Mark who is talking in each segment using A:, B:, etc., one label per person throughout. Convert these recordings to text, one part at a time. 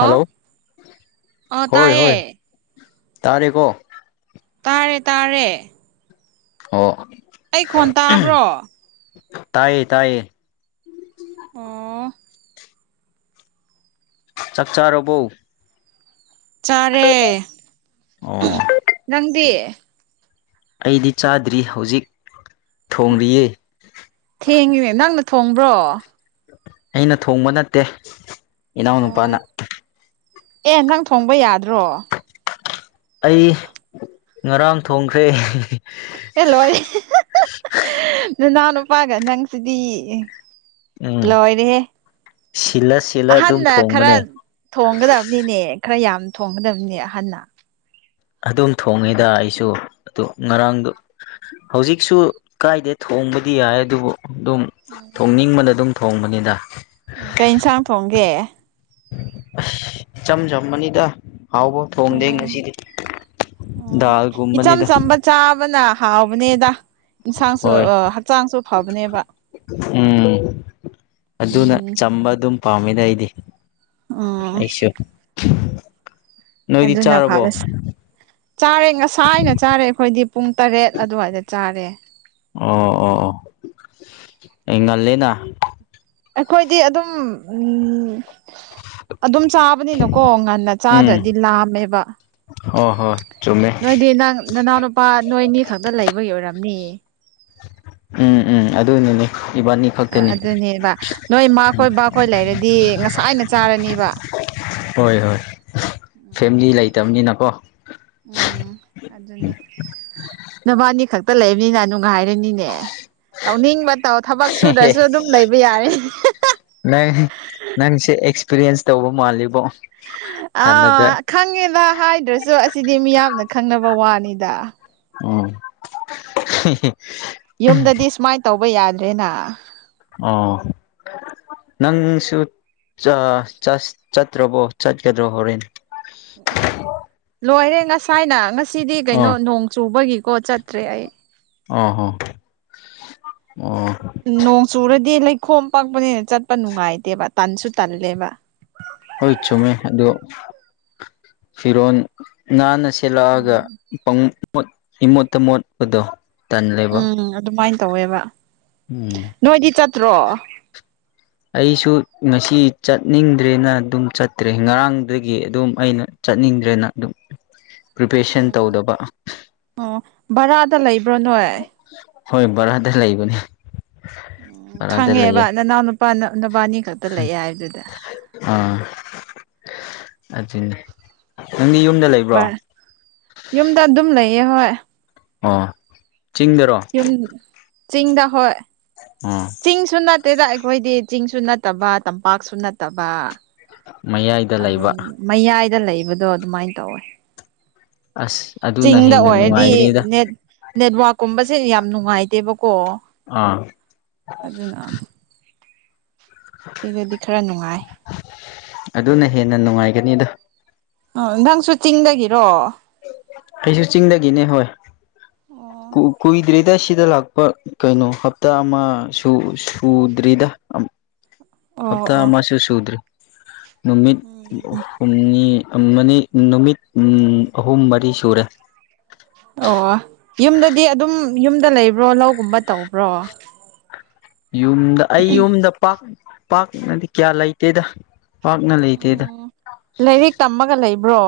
A: hello
B: ꯑꯥ
A: ꯍꯣꯏ
B: ꯇꯥꯏꯌꯦ
A: ꯍꯣꯏ ꯇꯥꯔꯦ ꯀꯣ
B: ꯇꯥꯔꯦ ꯇꯥꯔꯦ
A: ꯑꯣ
B: ꯑꯩ ꯈꯣꯟ ꯇꯥꯕ꯭ꯔꯣ
A: ꯇꯥꯏꯌꯦ ꯇꯥꯏꯌꯦ
B: ꯑꯣ
A: ꯆꯥꯛ ꯆꯥꯔꯕꯧ
B: ꯆꯥꯔꯦ
A: ꯑꯣ
B: ꯅꯪꯗꯤ
A: ꯑꯩꯗꯤ ꯆꯥꯗ꯭ꯔꯤ ꯍꯧꯖꯤꯛ ꯊꯣꯡꯔꯤꯌꯦ
B: ꯊꯦꯡꯉꯤꯅꯦ ꯅꯪꯅ ꯊꯣꯡꯕ꯭ꯔꯣ
A: ꯑꯩꯅ ꯊꯣꯡꯕ ꯅꯠꯇꯦ
B: ꯑꯣ
A: ꯏꯅꯥꯎꯅꯨꯄꯥꯅ
B: ꯑꯦ ꯅꯪ ꯊꯣꯡꯕ ꯌꯥꯗ꯭ꯔꯣ
A: ꯑꯩ ꯉꯔꯥꯡ ꯊꯣꯡꯈ꯭ꯔꯦ
B: ꯑꯦ ꯂꯣꯏꯔꯦ ꯅꯅꯥꯎ ꯅꯨꯄꯥꯒ ꯅꯪꯁꯤꯗꯤ
A: ꯎꯝ
B: ꯂꯣꯏꯔꯦꯍꯦ
A: ꯁꯤꯜꯂ ꯁꯤꯜꯂ ꯑꯗꯨꯝ
B: ꯑꯥꯍꯟꯅ ꯈꯔ
A: ꯊꯣꯡꯕꯅꯦ
B: ꯊꯣꯡꯒꯗꯝꯅꯤꯅꯦ ꯈꯔ ꯌꯥꯝ ꯊꯣꯡꯒꯗꯝꯅꯦ ꯑꯍꯟꯅ
A: ꯑꯗꯨꯝ ꯊꯣꯡꯉꯦꯗ ꯑꯩꯁꯨ ꯑꯗꯣ ꯉꯔꯥꯡꯗꯣ ꯍꯧꯖꯤꯛꯁꯨ ꯀꯥꯏꯗꯦ ꯊꯣꯡꯕꯗꯤ ꯌꯥꯏ ꯑꯗꯨꯕꯨ ꯗꯨꯝ ꯊꯣꯡꯅꯤꯡꯕꯅ ꯑꯗꯨꯝ ꯊꯣꯡꯕꯅꯦꯗ
B: ꯎꯝ ꯀꯩ ꯏꯟꯁꯥꯡ ꯊꯣꯡꯒꯦ
A: ꯑꯁ ꯏꯆꯝ ꯆꯝꯕꯅꯤꯗ ꯍꯥꯎꯕ ꯊꯣꯡꯗꯦ ꯉꯁꯤꯗꯤ
B: ꯎꯝ ꯏꯆꯝ
A: ꯗꯥꯜꯒꯨꯝꯕꯅꯤꯗ
B: ꯆꯝꯕ ꯆꯥꯕꯅ ꯍꯥꯎꯕꯅꯦꯗ ꯏꯟꯁꯥꯡꯁꯨ
A: ꯍꯣꯏ
B: ꯑ ꯍꯛꯆꯥꯡꯁꯨ ꯐꯕꯅꯦꯕ
A: ꯎꯝ ꯑꯗꯨꯅ
B: ꯎꯝ
A: ꯆꯝꯕ ꯑꯗꯨꯝ ꯄꯥꯝꯃꯦꯗ ꯑꯩꯗꯤ
B: ꯑꯣ
A: ꯑꯩꯁꯨ ꯅꯣꯏꯗꯤ
B: ꯑꯗꯨꯅ
A: ꯆꯥꯔꯕꯣ
B: ꯐꯥꯔꯦ ꯆꯥꯔꯦ ꯉꯁꯥꯏꯅ ꯆꯥꯔꯦ ꯑꯈꯣꯏꯗꯤ ꯄꯨꯡ ꯇꯔꯦꯠ ꯑꯗꯨꯋꯥꯏꯗ ꯆꯥꯔꯦ
A: ꯑꯣ ꯑꯣ ꯑꯣ ꯑꯦ ꯉꯜꯂꯦꯅ
B: ꯑꯩꯈꯣꯏꯗꯤ ꯑꯗꯨꯝ ꯎꯝ ꯑꯗꯨꯝ ꯆꯥꯕꯅꯤꯅꯀꯣ ꯉꯟꯅ ꯆꯥꯗ꯭ꯔꯗꯤ ꯂꯥꯝꯃꯦꯕ
A: ꯍꯣ ꯍꯣ ꯆꯨꯃꯦ
B: ꯅꯣꯏꯗꯤ ꯅꯪ ꯅꯅꯥꯎ ꯅꯨꯄꯥ ꯅꯣꯏꯅꯤ ꯈꯛꯇ ꯂꯩꯕꯒꯤ ꯑꯣꯏꯔꯝꯅꯤ
A: ꯎꯝ ꯎꯝ ꯑꯗꯨꯅꯤꯅꯦ ꯏꯕꯥꯅꯤ
B: ꯑ
A: ꯈꯛꯇꯅꯤ
B: ꯑꯗꯨꯅꯦꯕ ꯅꯣꯏ ꯃꯥ ꯈꯣꯏ ꯕꯥꯈꯣꯏ ꯂꯩꯔꯗꯤ ꯉꯁꯥꯏꯅ ꯆꯥꯔꯅꯦꯕ
A: ꯍꯣꯏ ꯍꯣꯏ ꯐꯦꯃꯤꯂꯤ ꯂꯩꯇꯕꯅꯤꯅꯀꯣ
B: ꯎꯝ ꯑꯗꯨꯅꯦ ꯅꯕꯥꯅꯤ ꯈꯛꯇ ꯂꯩꯕꯅꯤꯅ ꯅꯨꯡ ꯒꯥꯏꯔꯅꯤꯅꯦ ꯇꯧꯅꯤꯡꯕ ꯇꯧ ꯊꯕꯛ ꯁꯨꯗ꯭ꯔꯁꯨ ꯑꯗꯨꯝ ꯂꯩꯕ ꯌꯥꯔꯦ
A: ꯅꯪ ꯅꯪꯁꯦ ꯑꯦꯛꯁꯄꯤꯔꯤꯌꯦꯟꯁ ꯇꯧꯕ ꯃꯥꯜꯂꯤꯕꯣ ꯍꯥꯟꯅꯗ
B: ꯑꯥ ꯈꯪꯉꯦꯗ ꯍꯥꯏꯗ꯭ꯔꯁꯨ ꯑꯁꯤꯗꯤ ꯃꯤꯌꯥꯝꯅ ꯈꯪꯅꯕ ꯋꯥꯅꯤꯗ
A: ꯑꫭ ꯍꯤ ꯍꯤ
B: ꯌꯨꯝꯗꯗꯤ ꯁꯨꯃꯥꯏꯅ ꯇꯧꯕ ꯌꯥꯗ꯭ꯔꯦꯅ
A: ꯑꫭ ꯅꯪꯁꯨ ꯆꯠꯇ꯭ꯔꯕꯣ ꯆꯠꯀꯗ꯭ꯔꯣ ꯍꯣꯔꯦꯟ
B: ꯂꯣꯏꯔꯦ ꯉꯁꯥꯏꯅ ꯉꯁꯤꯗꯤ ꯀꯩꯅꯣ
A: ꯑꯣ
B: ꯅꯣꯡ ꯆꯨꯕꯒꯤꯀꯣ ꯆꯠꯇ꯭ꯔꯦ ꯑꯩ
A: ꯑꯧ ꯑꯧ ꯑꯣ
B: ꯅꯣꯡ ꯆꯨꯔꯗꯤ ꯂꯩꯈꯣꯝ ꯄꯛꯄꯅꯤꯅ ꯆꯠꯄ ꯅꯨꯡꯉꯥꯏꯇꯦꯕ ꯇꯟꯁꯨ ꯇꯜꯂꯦꯕ
A: ꯍꯣꯏ ꯆꯨꯝꯃꯦ ꯑꯗꯣ ꯐꯤꯔꯣꯟ ꯅꯥꯟꯅ ꯁꯦꯠꯂꯛꯑꯒ
B: ꯎꯝ
A: ꯄꯪ ꯃꯨꯠ ꯏꯃꯣꯠꯇ ꯃꯣꯠꯄꯗꯣ ꯇꯜꯂꯦꯕ
B: ꯎꯝ ꯑꯗꯨꯃꯥꯏꯅ ꯇꯧꯋꯦꯕ
A: ꯎꯝ
B: ꯅꯣꯏꯗꯤ ꯆꯠꯇ꯭ꯔꯣ
A: [inaudible] ꯑꯩꯁꯨ ꯉꯁꯤ ꯆꯠꯅꯤꯡꯗ꯭ꯔꯦꯅ ꯑꯗꯨꯝ ꯆꯠꯇ꯭ꯔꯦ ꯉꯔꯥꯡꯗꯒꯤ ꯑꯗꯨꯝ ꯑꯩꯅ ꯆꯠꯅꯤꯡꯗ꯭ꯔꯦꯅ ꯑꯗꯨꯝ ꯄ꯭ꯔꯤꯄꯦꯁꯟ
B: ꯎꯝ
A: ꯇꯧꯗꯕ
B: ꯑꯣ ꯚꯔꯥꯗ ꯂꯩꯕ꯭ꯔꯣ ꯅꯣꯏ
A: ꯍꯣꯏ ꯕꯔꯥꯗ ꯂꯩꯕꯅꯦ
B: ꯎ
A: ꯕꯔꯥꯗ
B: ꯈꯪꯉꯦꯕ ꯅꯅꯥꯎ ꯅꯨꯄꯥ ꯅꯨꯕꯥꯅꯤ
A: ꯎꯝ ꯑꯥ ꯑꯗꯨꯆꯅꯦ ꯅꯪꯒꯤ ꯌꯨꯝꯗ ꯂꯩ
B: ꯚ ꯌꯨꯝꯗ ꯑꯗꯨꯝ ꯂꯩꯌꯦ ꯍꯣꯏ
A: ꯑꯣ ꯆꯤꯡꯗꯔꯣ
B: ꯌꯨꯝ ꯆꯤꯡꯗ ꯍꯣꯏ
A: ꯑꯝ
B: ꯆꯤꯡꯁꯨ ꯅꯠꯇꯦꯗ ꯑꯩꯈꯣꯏꯗꯤ ꯆꯤꯡꯁꯨ ꯅꯠꯇꯕ ꯇꯝꯄꯥꯛꯁꯨ ꯅꯠꯇꯕ
A: ꯃꯌꯥꯏꯗ ꯂꯩꯕ
B: ꯑꯗꯨꯝ ꯃꯌꯥꯏꯗ ꯂꯩꯕꯗꯣ ꯑꯗꯨꯃꯥꯏꯅ ꯇꯧꯋꯦ
A: ꯑꯁ ꯑꯗꯨꯅ
B: ꯆꯤꯡꯗ
A: ꯍꯦꯟꯅ
B: ꯑꯣꯏꯔꯗꯤ
A: ꯅꯨꯡꯉꯥꯏꯒꯅꯤꯗ
B: ꯅꯦꯠꯋꯛꯀꯨꯝꯕꯁꯦ ꯌꯥꯝ ꯅꯨꯡꯉꯥꯏꯇꯦꯕꯀꯣ
A: ꯑꯥ
B: ꯑꯗꯨꯅ ꯁꯤꯗꯗꯤ ꯈꯔ ꯅꯨꯡꯉꯥꯏ
A: ꯑꯗꯨꯅ ꯍꯦꯟꯅ ꯅꯨꯡꯉꯥꯏꯒꯅꯤ ꯑꯗꯣ
B: ꯑꯣ ꯅꯊꯪꯁꯨ ꯆꯤꯡꯗꯒꯤꯔꯣ
A: ꯀꯩꯁꯨ ꯆꯤꯡꯗꯒꯤꯅꯦ ꯍꯣꯏ
B: ꯑꯣ
A: ꯀꯨꯏꯗ꯭ꯔꯤꯗ ꯁꯤꯗ ꯂꯥꯛꯄ ꯀꯩꯅꯣ ꯍꯞꯇꯥ ꯑꯃ ꯁꯨꯗ꯭ꯔꯤꯗ
B: ꯑꯣ
A: ꯍꯞꯇꯥ
B: ꯑꯣ
A: ꯃꯥꯁꯤꯁꯤ ꯎꯗ꯭ꯔꯦ ꯅꯨꯃꯤꯠ
B: ꯎꯝ
A: ꯍꯨꯝꯅꯤ ꯅꯨꯃꯤꯠ ꯑꯍꯨꯝ ꯃꯔꯤ ꯁꯨꯔꯦ
B: ꯑꯣ ꯌꯨꯝꯗꯗꯤ ꯑꯗꯨꯝ ꯌꯨꯝꯗ ꯂꯩꯕ꯭ꯔꯣ ꯂꯧꯒꯨꯝꯕ ꯇꯧꯕ꯭ꯔꯣ
A: ꯌꯨꯝꯗ ꯑꯩ ꯌꯨꯝꯗ ꯄꯥꯛ ꯄꯥꯛꯅꯗꯤ ꯀꯌꯥ ꯂꯩꯇꯦꯗ ꯄꯥꯛꯅ ꯂꯩꯇꯦꯗ
B: ꯎꯝ ꯂꯥꯏꯔꯤꯛ ꯇꯝꯃꯒ ꯂꯩꯕ꯭ꯔꯣ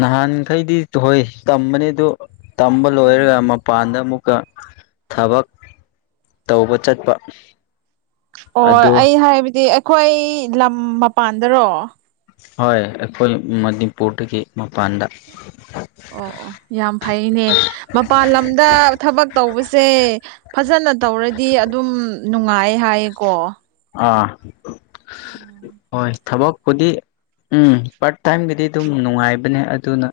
A: ꯅꯍꯥꯟꯈꯩꯗꯤ ꯍꯣꯏ ꯇꯝꯕꯅꯦ ꯑꯗꯨ ꯇꯝꯕ ꯂꯣꯏꯔꯒ ꯃꯄꯥꯟꯗ ꯑꯃꯨꯛꯀ ꯊꯕꯛ ꯇꯧꯕ ꯆꯠꯄ
B: ꯑꯣ
A: ꯑꯗꯨ
B: ꯑꯩ ꯍꯥꯏꯕꯗꯤ ꯑꯩꯈꯣꯏ ꯂꯝ ꯃꯄꯥꯟꯗꯔꯣ
A: ꯍꯣꯏ ꯑꯩꯈꯣꯏ ꯃꯅꯤꯄꯨꯔꯗꯒꯤ ꯃꯄꯥꯟꯗ
B: ꯑꯣ ꯑꯣ ꯌꯥꯝ ꯐꯩꯅꯦ ꯃꯄꯜ ꯂꯝꯗ ꯊꯕꯛ ꯇꯧꯕꯁꯦ ꯐꯖꯅ ꯇꯧꯔꯗꯤ ꯑꯗꯨꯝ ꯅꯨꯡꯉꯥꯏ ꯍꯥꯏꯌꯦꯀꯣ
A: ꯑꯥ ꯍꯣꯏ ꯊꯕꯛꯄꯨꯗꯤ ꯎꯝ ꯄꯥꯔꯠ ꯇꯥꯏꯝꯒꯤꯗꯤ ꯑꯗꯨꯝ ꯅꯨꯡꯉꯥꯏꯕꯅꯦ ꯑꯗꯨꯅ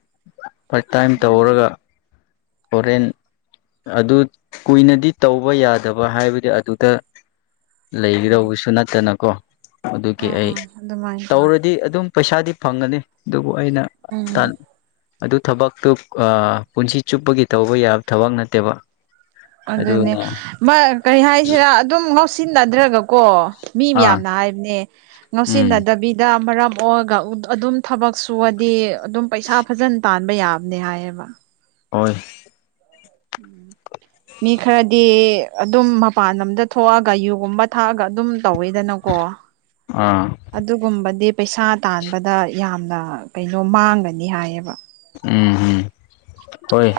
A: ꯐꯔꯠ ꯇꯥꯏꯝ ꯇꯧꯔꯒ ꯍꯣꯔꯦꯟ ꯑꯗꯨ ꯀꯨꯏꯅꯗꯤ ꯇꯧꯕ ꯌꯥꯗꯕ ꯍꯥꯏꯕꯗꯤ ꯑꯗꯨꯗ ꯂꯩꯒꯗꯧꯕꯁꯨ ꯅꯠꯇꯅꯀꯣ ꯑꯗꯨꯒꯤ
B: ꯑꯥ
A: ꯑꯩ
B: ꯑꯥ ꯑꯗꯨꯃꯥꯏꯅ ꯇꯧ
A: ꯇꯧꯔꯗꯤ ꯑꯗꯨꯝ ꯄꯩꯁꯥꯗꯤ ꯐꯪꯒꯅꯤ ꯑꯗꯨꯕꯨ ꯑꯩꯅ
B: ꯎꯝ
A: ꯑꯗꯨ ꯊꯕꯛꯇꯨ ꯄꯨꯟꯁꯤ ꯆꯨꯞꯄꯒꯤ ꯇꯧꯕ ꯌꯥꯕ ꯊꯕꯛ ꯅꯠꯇꯦꯕ
B: ꯑꯗꯨꯅꯦ
A: ꯑꯗꯨꯅ
B: ꯀꯔꯤ ꯍꯥꯏꯁꯤꯔꯥ ꯑꯗꯨꯝ ꯉꯥꯎꯁꯤꯟꯅꯗ꯭ꯔꯒꯣ ꯀꯣ ꯃꯤ
A: ꯑꯥ
B: ꯃꯌꯥꯝꯅ ꯍꯥꯏꯕꯅꯦ
A: ꯎꯝ
B: ꯉꯥꯎꯁꯤꯟꯅꯗꯕꯤ ꯁꯤꯗ ꯃꯔꯝ ꯑꯣꯏꯔꯒ ꯑꯗꯨꯝ ꯊꯕꯛ ꯁꯨꯑꯗꯤ ꯑꯗꯨꯝ ꯄꯩꯁꯥ ꯐꯖꯅ ꯇꯥꯟꯕ ꯌꯥꯕꯅꯦ ꯍꯥꯏꯌꯦꯕ
A: ꯍꯣꯏ [inaudible]
B: ꯃꯤ ꯈꯔꯗꯤ ꯑꯗꯨꯝ ꯃꯄꯥꯟ ꯑꯗ ꯊꯣꯛꯑꯒ ꯌꯨꯒꯨꯝꯕ ꯊꯥꯛꯑꯒ ꯑꯗꯨꯝ ꯇꯧꯋꯤꯗꯅꯀꯣ
A: ꯑꯥ
B: ꯑꯗꯨꯒꯨꯝꯕꯗꯤ ꯄꯩꯁꯥ ꯇꯥꯟꯕꯗ ꯌꯥꯝꯅ ꯀꯩꯅꯣ ꯃꯥꯡꯒꯅꯤ ꯍꯥꯏꯌꯦꯕ
A: ꯎꯝ ꯎꯝ ꯍꯣꯏ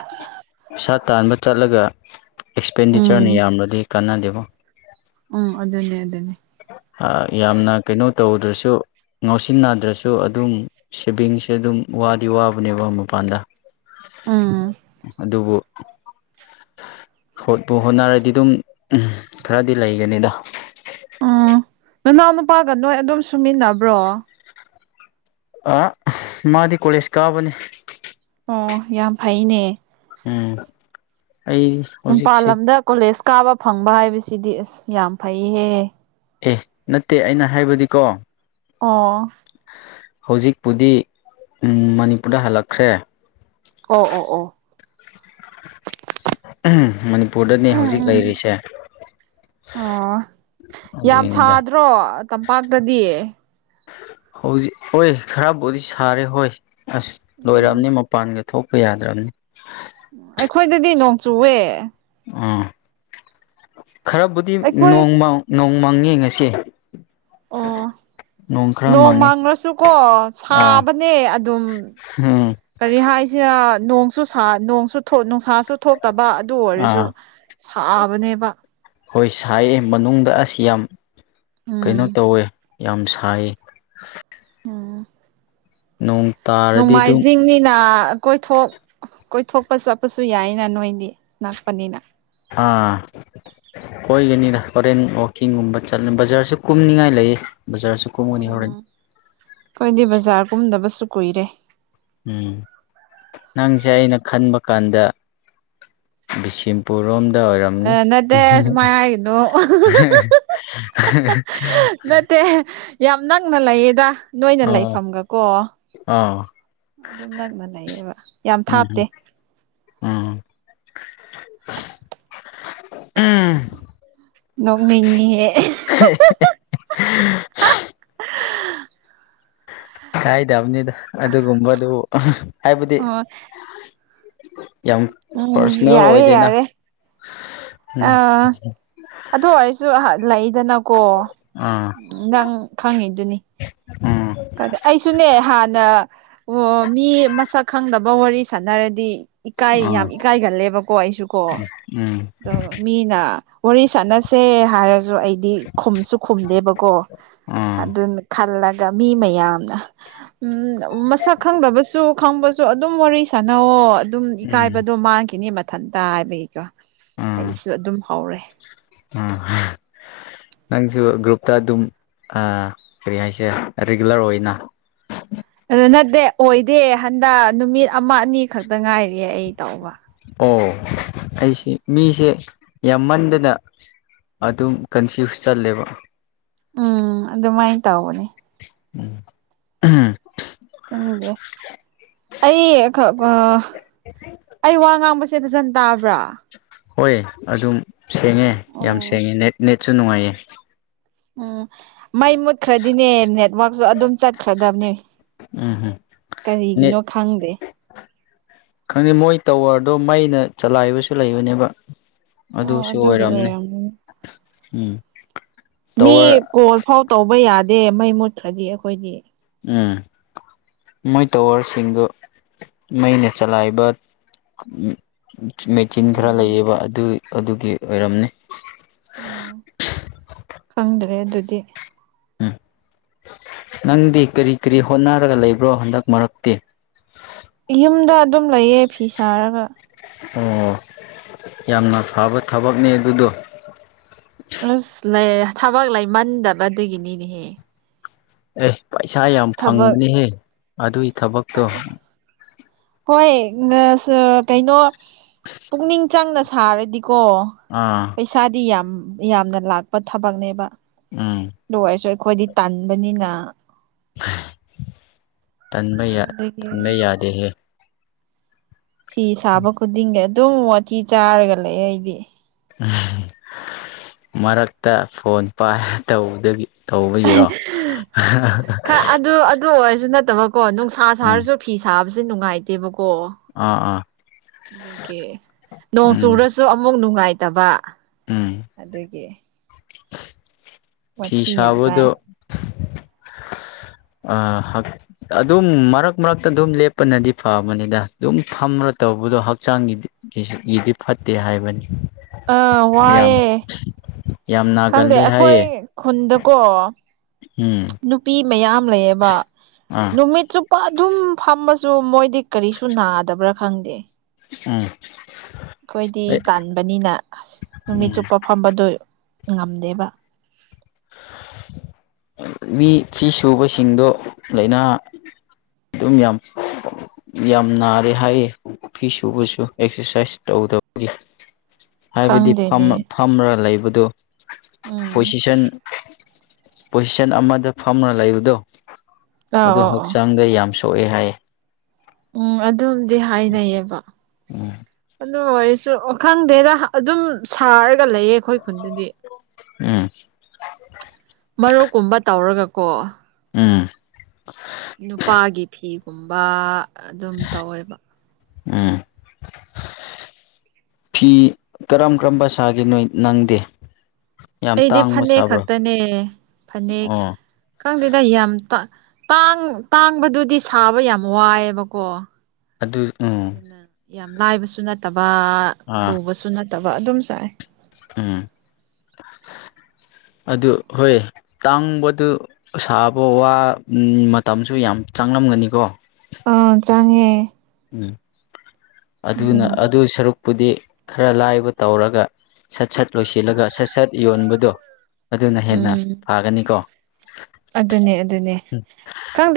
A: ꯄꯩꯁꯥ ꯇꯥꯟꯕ ꯆꯠꯂꯒ ꯑꯦꯛꯁꯄꯦꯟꯗꯤꯆꯔꯅ
B: ꯎꯝ
A: ꯌꯥꯝꯅꯗꯤ ꯀꯥꯟꯅꯗꯦꯕ
B: ꯎꯝ ꯑꯗꯨ ꯑꯗꯨꯅꯦ ꯑꯗꯨꯅꯦ
A: ꯌꯥꯝꯅ ꯀꯩꯅꯣ ꯇꯧꯗ꯭ꯔꯁꯨ ꯉꯥꯎꯁꯤꯟꯅꯗ꯭ꯔꯁꯨ ꯑꯗꯨꯝ ꯁꯦꯚꯤꯡꯁꯦ ꯑꯗꯨꯝ ꯋꯥꯗꯤ ꯋꯥꯕꯅꯦꯕ ꯃꯄꯥꯟꯗ
B: ꯑꯥ
A: ꯑꯗꯨꯕꯨ ꯍꯣꯠꯄꯨ ꯍꯣꯠꯅꯔꯗꯤ ꯑꯗꯨꯝ ꯈꯔꯗꯤ ꯂꯩꯒꯅꯤꯗ
B: ꯎ ꯅꯅꯥꯎ ꯅꯨꯄꯥꯒ ꯅꯣꯏ ꯑꯗꯨꯝ ꯁꯨꯃꯤꯟꯅꯕ꯭ꯔꯣ
A: ꯑ ꯃꯥꯗꯤ ꯀꯣꯂꯦꯖ ꯀꯥꯕꯅꯤ
B: ꯑꯣ ꯌꯥꯝ ꯐꯩꯅꯦ
A: ꯎꯝ ꯑꯩ
B: ꯃꯄꯥꯜ
A: ꯍꯧꯖꯤꯛꯁꯦ
B: ꯂꯝꯗ ꯀꯣꯂꯦꯖ ꯀꯥꯕ ꯐꯪꯕ ꯍꯥꯏꯕꯁꯤꯗꯤ ꯑꯁ ꯌꯥꯝ ꯐꯩꯍꯦ
A: ꯑꯦ ꯅꯠꯇꯦ ꯑꯩꯅ ꯍꯥꯏꯕꯗꯤꯀꯣ
B: ꯑꯣ
A: ꯍꯧꯖꯤꯛꯄꯨꯗꯤ ꯃꯅꯤꯄꯨꯔꯗ ꯍꯜꯂꯛꯈ꯭ꯔꯦ
B: ꯑꯣ ꯑꯣ ꯑꯣ
A: ꯃꯅꯤꯄꯨꯔꯗꯅꯦ
B: ꯎꯝ
A: ꯍꯧꯖꯤꯛ
B: ꯎꯝ
A: ꯂꯩꯔꯤꯁꯦ
B: ꯑꯣ ꯌꯥꯝ
A: ꯑꯗꯨꯒꯤꯅꯤꯗ
B: ꯁꯥꯗ꯭ꯔꯣ ꯇꯝꯄꯥꯛꯇꯗꯤ
A: ꯍꯧꯖꯤꯛ ꯍꯣꯏ ꯈꯔꯕꯨꯗꯤ ꯁꯥꯔꯦ ꯍꯣꯏ ꯑꯁ
B: ꯎꯝ
A: ꯂꯣꯏꯔꯝꯅꯤ ꯃꯄꯥꯟꯒ ꯊꯣꯛꯄ ꯌꯥꯗ꯭ꯔꯕꯅꯤ
B: ꯑꯩꯈꯣꯏꯗꯗꯤ ꯅꯣꯡꯆꯨꯑꯦ
A: ꯎꯥ ꯈꯔꯕꯨꯗꯤ
B: ꯑꯩꯈꯣꯏ
A: ꯅꯣꯡꯃ ꯅꯣꯡꯃꯪ ꯌꯦꯡꯉꯁꯤ
B: ꯑꯣ
A: [unintelligible]
B: ꯅꯣꯡ
A: ꯃꯪꯉꯦ
B: ꯃꯥꯡꯂꯁꯨꯀꯣ
A: ꯑꯥ
B: ꯁꯥꯕꯅꯦ ꯑꯗꯨꯝ
A: ꯎꯝ
B: ꯀꯔꯤ ꯍꯥꯏꯁꯤꯔꯥ ꯅꯣꯡꯁꯨ ꯁꯥ ꯅꯣꯡꯁꯨ ꯊ ꯅꯨꯡꯁꯥ ꯆꯨ ꯊꯣꯛꯇꯕ ꯑꯗꯨ ꯑꯣꯏꯔꯁꯨ
A: ꯑꯥ
B: ꯁꯥꯕꯅꯦꯕ
A: ꯍꯣꯏ ꯁꯥꯏꯌꯦ ꯃꯅꯨꯡꯗ ꯑꯁ ꯌꯥꯝ ꯀꯩꯅꯣ
B: ꯎꯝ
A: ꯇꯧꯋꯦ ꯌꯥꯝ ꯁꯥꯏꯌꯦ
B: ꯑꯥ
A: ꯅꯣꯡ ꯇꯥꯔꯗꯤ ꯑꯗꯨꯝ
B: ꯅꯅꯨꯡꯃꯥꯏꯖꯤꯡꯅꯤꯅ ꯀꯣꯏꯊꯣꯛ ꯀꯣꯏꯊꯣꯛꯄ ꯆꯠꯄꯁꯨ ꯌꯥꯏꯅ ꯅꯣꯏꯗꯤ ꯅꯛꯄꯅꯤꯅ
A: ꯑꯥ ꯀꯣꯏꯒꯅꯤꯗ ꯍꯣꯔꯦꯟ ꯋꯥꯛꯀꯤꯡꯒꯨꯝꯕ ꯆꯠꯂ ꯕꯖꯥꯔꯁꯨ ꯀꯨꯝꯅꯤꯡꯉꯥꯏ ꯂꯩꯌꯦ ꯕꯖꯥꯔꯁꯨ ꯀꯨꯝꯒꯅꯤ
B: ꯑꯣ
A: ꯍꯣꯔꯦꯟ
B: ꯑꯩꯈꯣꯏꯗꯤ ꯕꯖꯥꯔꯒꯨꯝꯗꯕꯁꯨ ꯀꯨꯏꯔꯦ
A: ꯎꯝ ꯅꯪꯁꯦ ꯑꯩꯅ ꯈꯟꯕ ꯀꯥꯟꯗ ꯕꯤꯁꯤꯝ ꯄꯨꯔꯣꯝꯗ ꯑꯣꯏꯔꯝꯅꯤ
B: ꯑꯦ ꯅꯠꯇꯦ ꯁꯨꯃꯥꯏ ꯍꯥꯏꯒꯅꯨ ꯦ ꯌꯥꯝ ꯅꯪꯅ ꯂꯩꯌꯦꯗ ꯅꯣꯏꯅ
A: ꯑꯥ
B: ꯂꯩꯐꯝꯒꯀꯣ
A: ꯑꯥ
B: ꯑꯗꯨꯝ ꯅꯛꯅ ꯂꯩꯌꯦꯕ ꯌꯥꯝ ꯊꯥꯞꯇꯦ
A: ꯎꯝ ꯎꯝ ꯎꯝ
B: ꯅꯣꯡꯅꯤ
A: ꯍ ꯀꯥꯏꯗꯕꯅꯤꯗ ꯑꯗꯨꯒꯨꯝꯕꯗꯨ ꯍꯥꯏꯕꯗꯤ
B: ꯑꯣ
A: ꯌꯥꯝ
B: ꯎꯝ
A: ꯄꯥꯔꯁꯅꯦꯜ
B: ꯌꯥꯔꯦ
A: ꯑꯣꯏꯗꯦꯅ
B: ꯌꯥꯔꯦ
A: ꯎꯝ
B: ꯑꯥ ꯑꯗꯨ ꯑꯣꯏꯔꯁꯨ ꯂꯩꯗꯅꯀꯣ
A: ꯑꯥ
B: ꯅꯪ ꯈꯪꯉꯤꯗꯨꯅꯤ
A: ꯎꯝ
B: ꯑꯩꯁꯨꯅꯦ ꯍꯥꯟꯅ ꯑꯣ ꯃꯤ ꯃꯁꯛ ꯈꯪꯗꯕ ꯋꯥꯔꯤ ꯁꯥꯟꯅꯔꯗꯤ ꯏꯀꯥꯏ
A: ꯑꯥ
B: ꯌꯥꯝ ꯏꯀꯥꯏꯒꯜꯂꯦꯕꯀꯣ ꯑꯩꯁꯨꯀꯣ
A: ꯎꯝ
B: ꯑꯗꯣ ꯃꯤꯅ ꯋꯥꯔꯤ ꯆꯥꯟꯁꯦ ꯍꯔ ꯑꯩꯗꯤ ꯈ ꯈꯨꯝꯗꯦꯕꯀꯣ
A: ꯑꯥ
B: ꯑꯗꯨ ꯈ ꯃꯤ ꯃꯌꯥꯝꯅ ꯎꯝ ꯃꯁꯛ ꯈꯪꯗꯕꯁꯨ ꯈꯪꯕꯁꯨ ꯑꯗꯨꯝ ꯋꯥꯔꯤ ꯁꯥꯟꯅꯋꯣ ꯑꯗꯨꯝ
A: ꯎꯝ
B: ꯏꯀꯥꯏꯕꯗꯣ ꯃꯥꯡꯈꯤꯅꯤ ꯃꯊꯟꯇ ꯍꯥꯏꯕꯒꯤꯀꯣ ꯑꯩꯁꯨ ꯑꯗꯨꯝ ꯍꯧꯔꯦ
A: ꯎꯝ ꯅꯪꯁꯨ ꯒ꯭ꯔꯨꯞꯇ ꯑꯗꯨꯝ ꯀꯔꯤ ꯍꯥꯏꯁꯦ ꯔꯤꯒꯨꯂꯔ ꯑꯣꯏꯅ
B: ꯑꯗꯨ ꯅꯠꯇꯦ ꯑꯣꯏꯗꯦ ꯍꯟꯗꯛ ꯅꯨꯃꯤꯠ ꯑꯃ ꯑꯅꯤ ꯈꯛꯇ ꯉꯥꯏꯔꯤꯑꯦ ꯑꯩ ꯇꯧꯕ
A: ꯑꯣ ꯑꯩꯁꯤ ꯃꯤꯁꯦ ꯌꯥꯝꯃꯟꯗꯅ ꯑꯗꯨꯝ ꯀꯟꯐ꯭ꯌꯨꯁ ꯆꯜꯂꯦꯕ
B: ꯎꯝ ꯑꯗꯨꯃꯥꯏꯅ ꯇꯧꯕꯅꯦ
A: ꯎꯝ
B: [unintelligible] ꯑꯩ ꯈꯛ ꯑ ꯑꯩ ꯋꯥ ꯉꯥꯡꯕꯁꯦ ꯐꯖꯅ ꯇꯥꯕ꯭ꯔꯥ
A: ꯍꯣꯏ ꯑꯗꯨꯝ ꯁꯦꯡꯉꯦ ꯌꯥꯝ
B: ꯑꯣ
A: ꯁꯦꯡꯉꯦ ꯅꯦꯠ ꯅꯦꯠꯁꯨ ꯅꯨꯡꯉꯥꯏꯌꯦ
B: ꯎꯝ ꯃꯩ ꯃꯨꯠꯈ꯭ꯔꯗꯤꯅꯦ ꯅꯦꯠꯋꯥꯛꯛꯁꯨ ꯑꯗꯨꯝ ꯆꯠꯈ꯭ꯔꯗꯕꯅꯦ
A: ꯎꯝ ꯍꯝ
B: ꯀꯔꯤꯒꯤꯅꯣ ꯈꯪꯗꯦ
A: ꯈꯪꯉꯦ ꯃꯣꯏ ꯇꯋꯥꯔꯗꯣ ꯃꯩꯅ ꯆꯂꯥꯏꯕꯁꯨ ꯂꯩꯕꯅꯦꯕ
B: ꯑꯣ
A: ꯑꯗꯨꯁꯨ
B: ꯑꯗꯨꯒꯤ
A: ꯑꯣꯏꯔꯝꯅꯦ
B: ꯑꯣꯏꯔꯝꯅꯤ
A: ꯎꯝ
B: ꯃꯤ
A: ꯇꯋꯔ
B: ꯀꯣꯜ ꯐꯥꯎ ꯇꯧꯕ ꯌꯥꯗꯦ ꯃꯩ ꯃꯨꯠꯈ꯭ꯔꯗꯤ ꯑꯩꯈꯣꯏꯗꯤ
A: ꯎꯝ ꯃꯣꯏ ꯇꯋꯥꯔꯁꯤꯡꯗꯨ ꯃꯩꯅ ꯆꯂꯥꯏꯕ ꯃꯦꯆꯤꯟ ꯈꯔ
B: ꯎꯝ
A: ꯂꯩꯌꯦꯕ ꯑꯗꯨ ꯑꯗꯨꯒꯤ ꯑꯣꯏꯔꯝꯅꯤ
B: ꯎꯝ ꯈꯪꯗ꯭ꯔꯦ ꯑꯗꯨꯗꯤ
A: ꯎꯝ ꯅꯪꯗꯤ ꯀꯔꯤ ꯀꯔꯤ ꯍꯣꯠꯅꯔꯒ ꯂꯩꯕ꯭ꯔꯣ ꯍꯟꯗꯛ ꯃꯔꯛꯇꯤ
B: ꯌꯨꯝꯗ ꯑꯗꯨꯝ ꯂꯩꯌꯦ ꯐꯤ ꯁꯥꯔꯒ
A: ꯑꯣ ꯌꯥꯝꯅ ꯐꯕ ꯊꯕꯛꯅꯦ ꯑꯗꯨꯗꯣ
B: ꯑꯁ ꯂꯩ ꯊꯕꯛ ꯂꯩꯃꯟꯗꯕꯗꯒꯤꯅꯤꯅꯦꯍꯦ
A: ꯑꯦ ꯄꯩꯁꯥ ꯌꯥꯝ
B: ꯊꯕꯛ
A: ꯐꯪꯕꯅꯦꯍꯦ ꯑꯗꯨꯏ ꯊꯕꯛ
B: ꯍꯣꯏ ꯅ ꯁ ꯀꯩꯅꯣ ꯄꯨꯛꯅꯤꯡ ꯆꯪꯅ ꯁꯥꯔꯗꯤꯀꯣ
A: ꯑꯥ
B: ꯄꯩꯁꯥꯗꯤ ꯌꯥꯝ ꯌꯥꯝꯅ ꯂꯥꯛꯄ ꯊꯕꯛꯅꯦꯕ
A: ꯎꯝ
B: ꯑꯗꯨ ꯑꯣꯏꯔꯁꯨ ꯑꯩꯈꯣꯏꯗꯤ ꯇꯥꯟꯕꯅꯤꯅ
A: ꯇꯟꯕ ꯌꯥ
B: ꯑꯗꯒꯤ
A: ꯇꯟꯕ ꯌꯥꯗꯦꯍꯦ
B: ꯐꯤ ꯁꯥꯕ ꯈꯨꯗꯤꯡꯒꯤ ꯑꯗꯨꯝ ꯋꯥꯊꯤ ꯆꯥꯔꯒ ꯂꯩꯌꯦ ꯑꯩꯗꯤ
A: ꯃꯔꯛꯇ ꯐꯣꯟ ꯄꯥꯏ ꯇꯧꯕꯗꯒꯤ ꯇꯧꯕꯒꯤꯔꯣ
B: ꯈꯥ ꯑꯗꯨ ꯑꯗꯨ ꯑꯣꯏꯔꯁꯨ ꯅꯠꯇꯕꯀꯣ ꯅꯨꯡꯁꯥ
A: ꯎꯝ
B: ꯁꯥꯔꯁꯨ ꯐꯤ ꯁꯥꯕꯁꯦ ꯅꯨꯡꯉꯥꯏꯇꯦꯕꯀꯣ
A: ꯑꯥ ꯑꯥ
B: ꯑꯗꯨꯒꯤ ꯅꯣꯡ
A: ꯎꯝ
B: ꯆꯨꯔ ꯁꯨ ꯑꯃꯨꯛ ꯅꯨꯡꯉꯥꯏꯇꯕ
A: ꯎꯝ
B: ꯑꯗꯨꯒꯤ
A: ꯐꯤ
B: ꯋꯥꯊꯤ ꯌꯥꯝ ꯆꯥꯏ
A: ꯁꯥꯕꯗꯣ ꯑꯥ ꯍꯛ ꯑꯗꯨꯝ ꯃꯔꯛ ꯃꯔꯛꯇ ꯑꯗꯨꯝ ꯂꯦꯞꯄꯅꯗꯤ ꯐꯕꯅꯦꯗ ꯑꯗꯨꯝ ꯐꯝꯃꯥ ꯇꯧꯕꯗꯣ ꯍꯛꯆꯥꯡꯒꯤꯗꯤ ꯀꯦꯁꯨꯀꯤꯗꯤ ꯐꯠꯇꯦ ꯍꯥꯏꯕꯅꯤ
B: ꯑ
A: ꯌꯥꯝ
B: ꯋꯥꯏꯌꯦ
A: ꯌꯥꯝ
B: ꯈꯪꯗꯦ
A: ꯅꯥꯒꯜꯂꯦ
B: ꯑꯩꯈꯣꯏ
A: ꯍꯥꯏꯌꯦ
B: ꯈꯨꯟꯗꯀꯣ
A: ꯎꯝ
B: ꯅꯨꯄꯤ ꯃꯌꯥꯝ ꯂꯩꯌꯦꯕ
A: ꯑꯥ
B: ꯅꯨꯃꯤꯠꯆꯨꯞ ꯄ ꯑꯗꯨꯝ ꯐꯝꯃꯁꯨ ꯃꯣꯏꯗꯤ ꯀꯔꯤꯁꯨ ꯅꯥꯗꯕ꯭ꯔꯥ ꯈꯪꯗꯦ
A: ꯎꯝ
B: ꯑꯩꯈꯣꯏꯗꯤ ꯇꯥꯟꯕꯅꯤꯅ ꯅꯨꯃꯤꯠ
A: ꯎꯝ
B: ꯆꯨꯞꯄ ꯐꯝꯕꯗꯨ ꯉꯝꯗꯦꯕ
A: ꯃꯤ ꯐꯤ ꯁꯨꯕꯁꯤꯡꯗꯣ ꯂꯩꯅꯥ ꯑꯗꯨꯝ ꯌꯥꯝ ꯄꯣ ꯌꯥꯝ ꯅꯥꯔꯦ ꯍꯥꯏꯌꯦ ꯐꯤ ꯁꯨꯕꯁꯨ ꯑꯦꯛꯁꯔꯁꯥꯏ꯭ꯁ ꯇꯧꯗꯕꯒꯤ ꯍꯥꯏꯕꯗꯤ
B: ꯈꯪꯗꯦꯅꯦ
A: ꯐꯝꯃꯥ ꯐꯝꯔꯥ ꯂꯩꯕꯗꯨ
B: ꯎꯝ
A: ꯄꯣꯏꯁꯤꯁꯟ ꯄꯣꯖꯤꯁꯟ ꯑꯃꯗ ꯐꯝꯔꯥ ꯂꯩꯕꯗꯣ
B: ꯑ ꯑꯣ
A: ꯑꯗꯨ
B: ꯑꯣ
A: ꯍꯛꯆꯥꯡꯗ ꯌꯥꯝ ꯁꯣ ꯁꯣꯛꯑꯦ ꯍꯥꯏꯌꯦ
B: ꯎꯝ ꯑꯗꯨꯝꯗꯤ ꯍꯥꯏꯅꯩꯌꯦꯕ ꯑ
A: ꯎꯝ
B: ꯑꯗꯨ ꯑꯣꯏꯔꯁꯨ ꯑꯣ ꯈꯪꯗꯦꯗ ꯑꯗꯨꯝ ꯁꯥꯔꯒ ꯂꯩꯌꯦ ꯑꯩꯈꯣꯏ ꯈꯨꯟꯗꯗꯤ
A: ꯎꯝ
B: ꯃꯔꯣꯛꯀꯨꯝꯕ ꯇꯧꯔꯒꯀꯣ
A: ꯎꯝ
B: ꯅꯨꯄꯥꯒꯤ ꯐꯤꯒꯨꯝꯕ ꯑꯗꯨꯝ ꯇꯧꯋꯦꯕ
A: ꯎꯝ ꯐꯤ ꯀꯔꯝ ꯀ꯭ꯔꯝꯕ ꯁꯥꯒꯦ ꯅꯣꯏ ꯅꯪꯗꯤ ꯌꯥꯝ
B: ꯑꯩꯗꯤ
A: ꯇꯥꯡꯕ
B: ꯐꯅꯦꯛ
A: ꯁꯥꯕ꯭ꯔꯣ
B: ꯈꯛꯇꯅꯦ ꯐꯅꯦꯛ
A: ꯑꯣ
B: ꯈꯪꯗꯦꯗ ꯌꯥꯝ ꯇꯥ ꯇꯥꯡ ꯇꯥꯡꯕꯗꯨꯗꯤ ꯁꯥꯕ ꯌꯥꯝ ꯋꯥꯏꯌꯦꯕꯀꯣ
A: ꯑꯗꯨ ꯎꯝ
B: ꯌꯥꯝ ꯂꯥꯏꯕꯁꯨ ꯅꯠꯇꯕ
A: ꯑꯥ
B: ꯂꯨꯕꯁꯨ ꯅꯠꯇꯕ ꯑꯗꯨꯝ ꯁꯥꯏ
A: ꯎꯝ ꯑꯗꯨ ꯍꯣꯏ ꯇꯥꯡꯕꯗꯨ ꯁꯥꯕ ꯋꯥ ꯎꯝ ꯃꯇꯝꯁꯨ ꯌꯥꯝ ꯆꯥꯡꯂꯝꯒꯅꯤꯀꯣ
B: ꯑꯥ ꯆꯪꯉꯦ
A: ꯑꯗꯨꯅ ꯑꯗꯨꯏ ꯁꯔꯨꯛ ꯄꯨꯗꯤ ꯈꯔ ꯂꯥꯏꯕ ꯇꯧꯔꯒ ꯁꯠ ꯁꯠ ꯂꯣꯏꯁꯤꯜꯂꯒ ꯁꯠ ꯁꯠ ꯌꯣꯟꯕꯗꯣ ꯑꯗꯨꯅ ꯍꯦꯟꯅ
B: ꯎꯝ
A: ꯐꯥꯒꯅꯤꯀꯣ
B: ꯑꯗꯨꯅꯦ ꯑꯗꯨꯅꯦ ꯈꯪꯗꯦ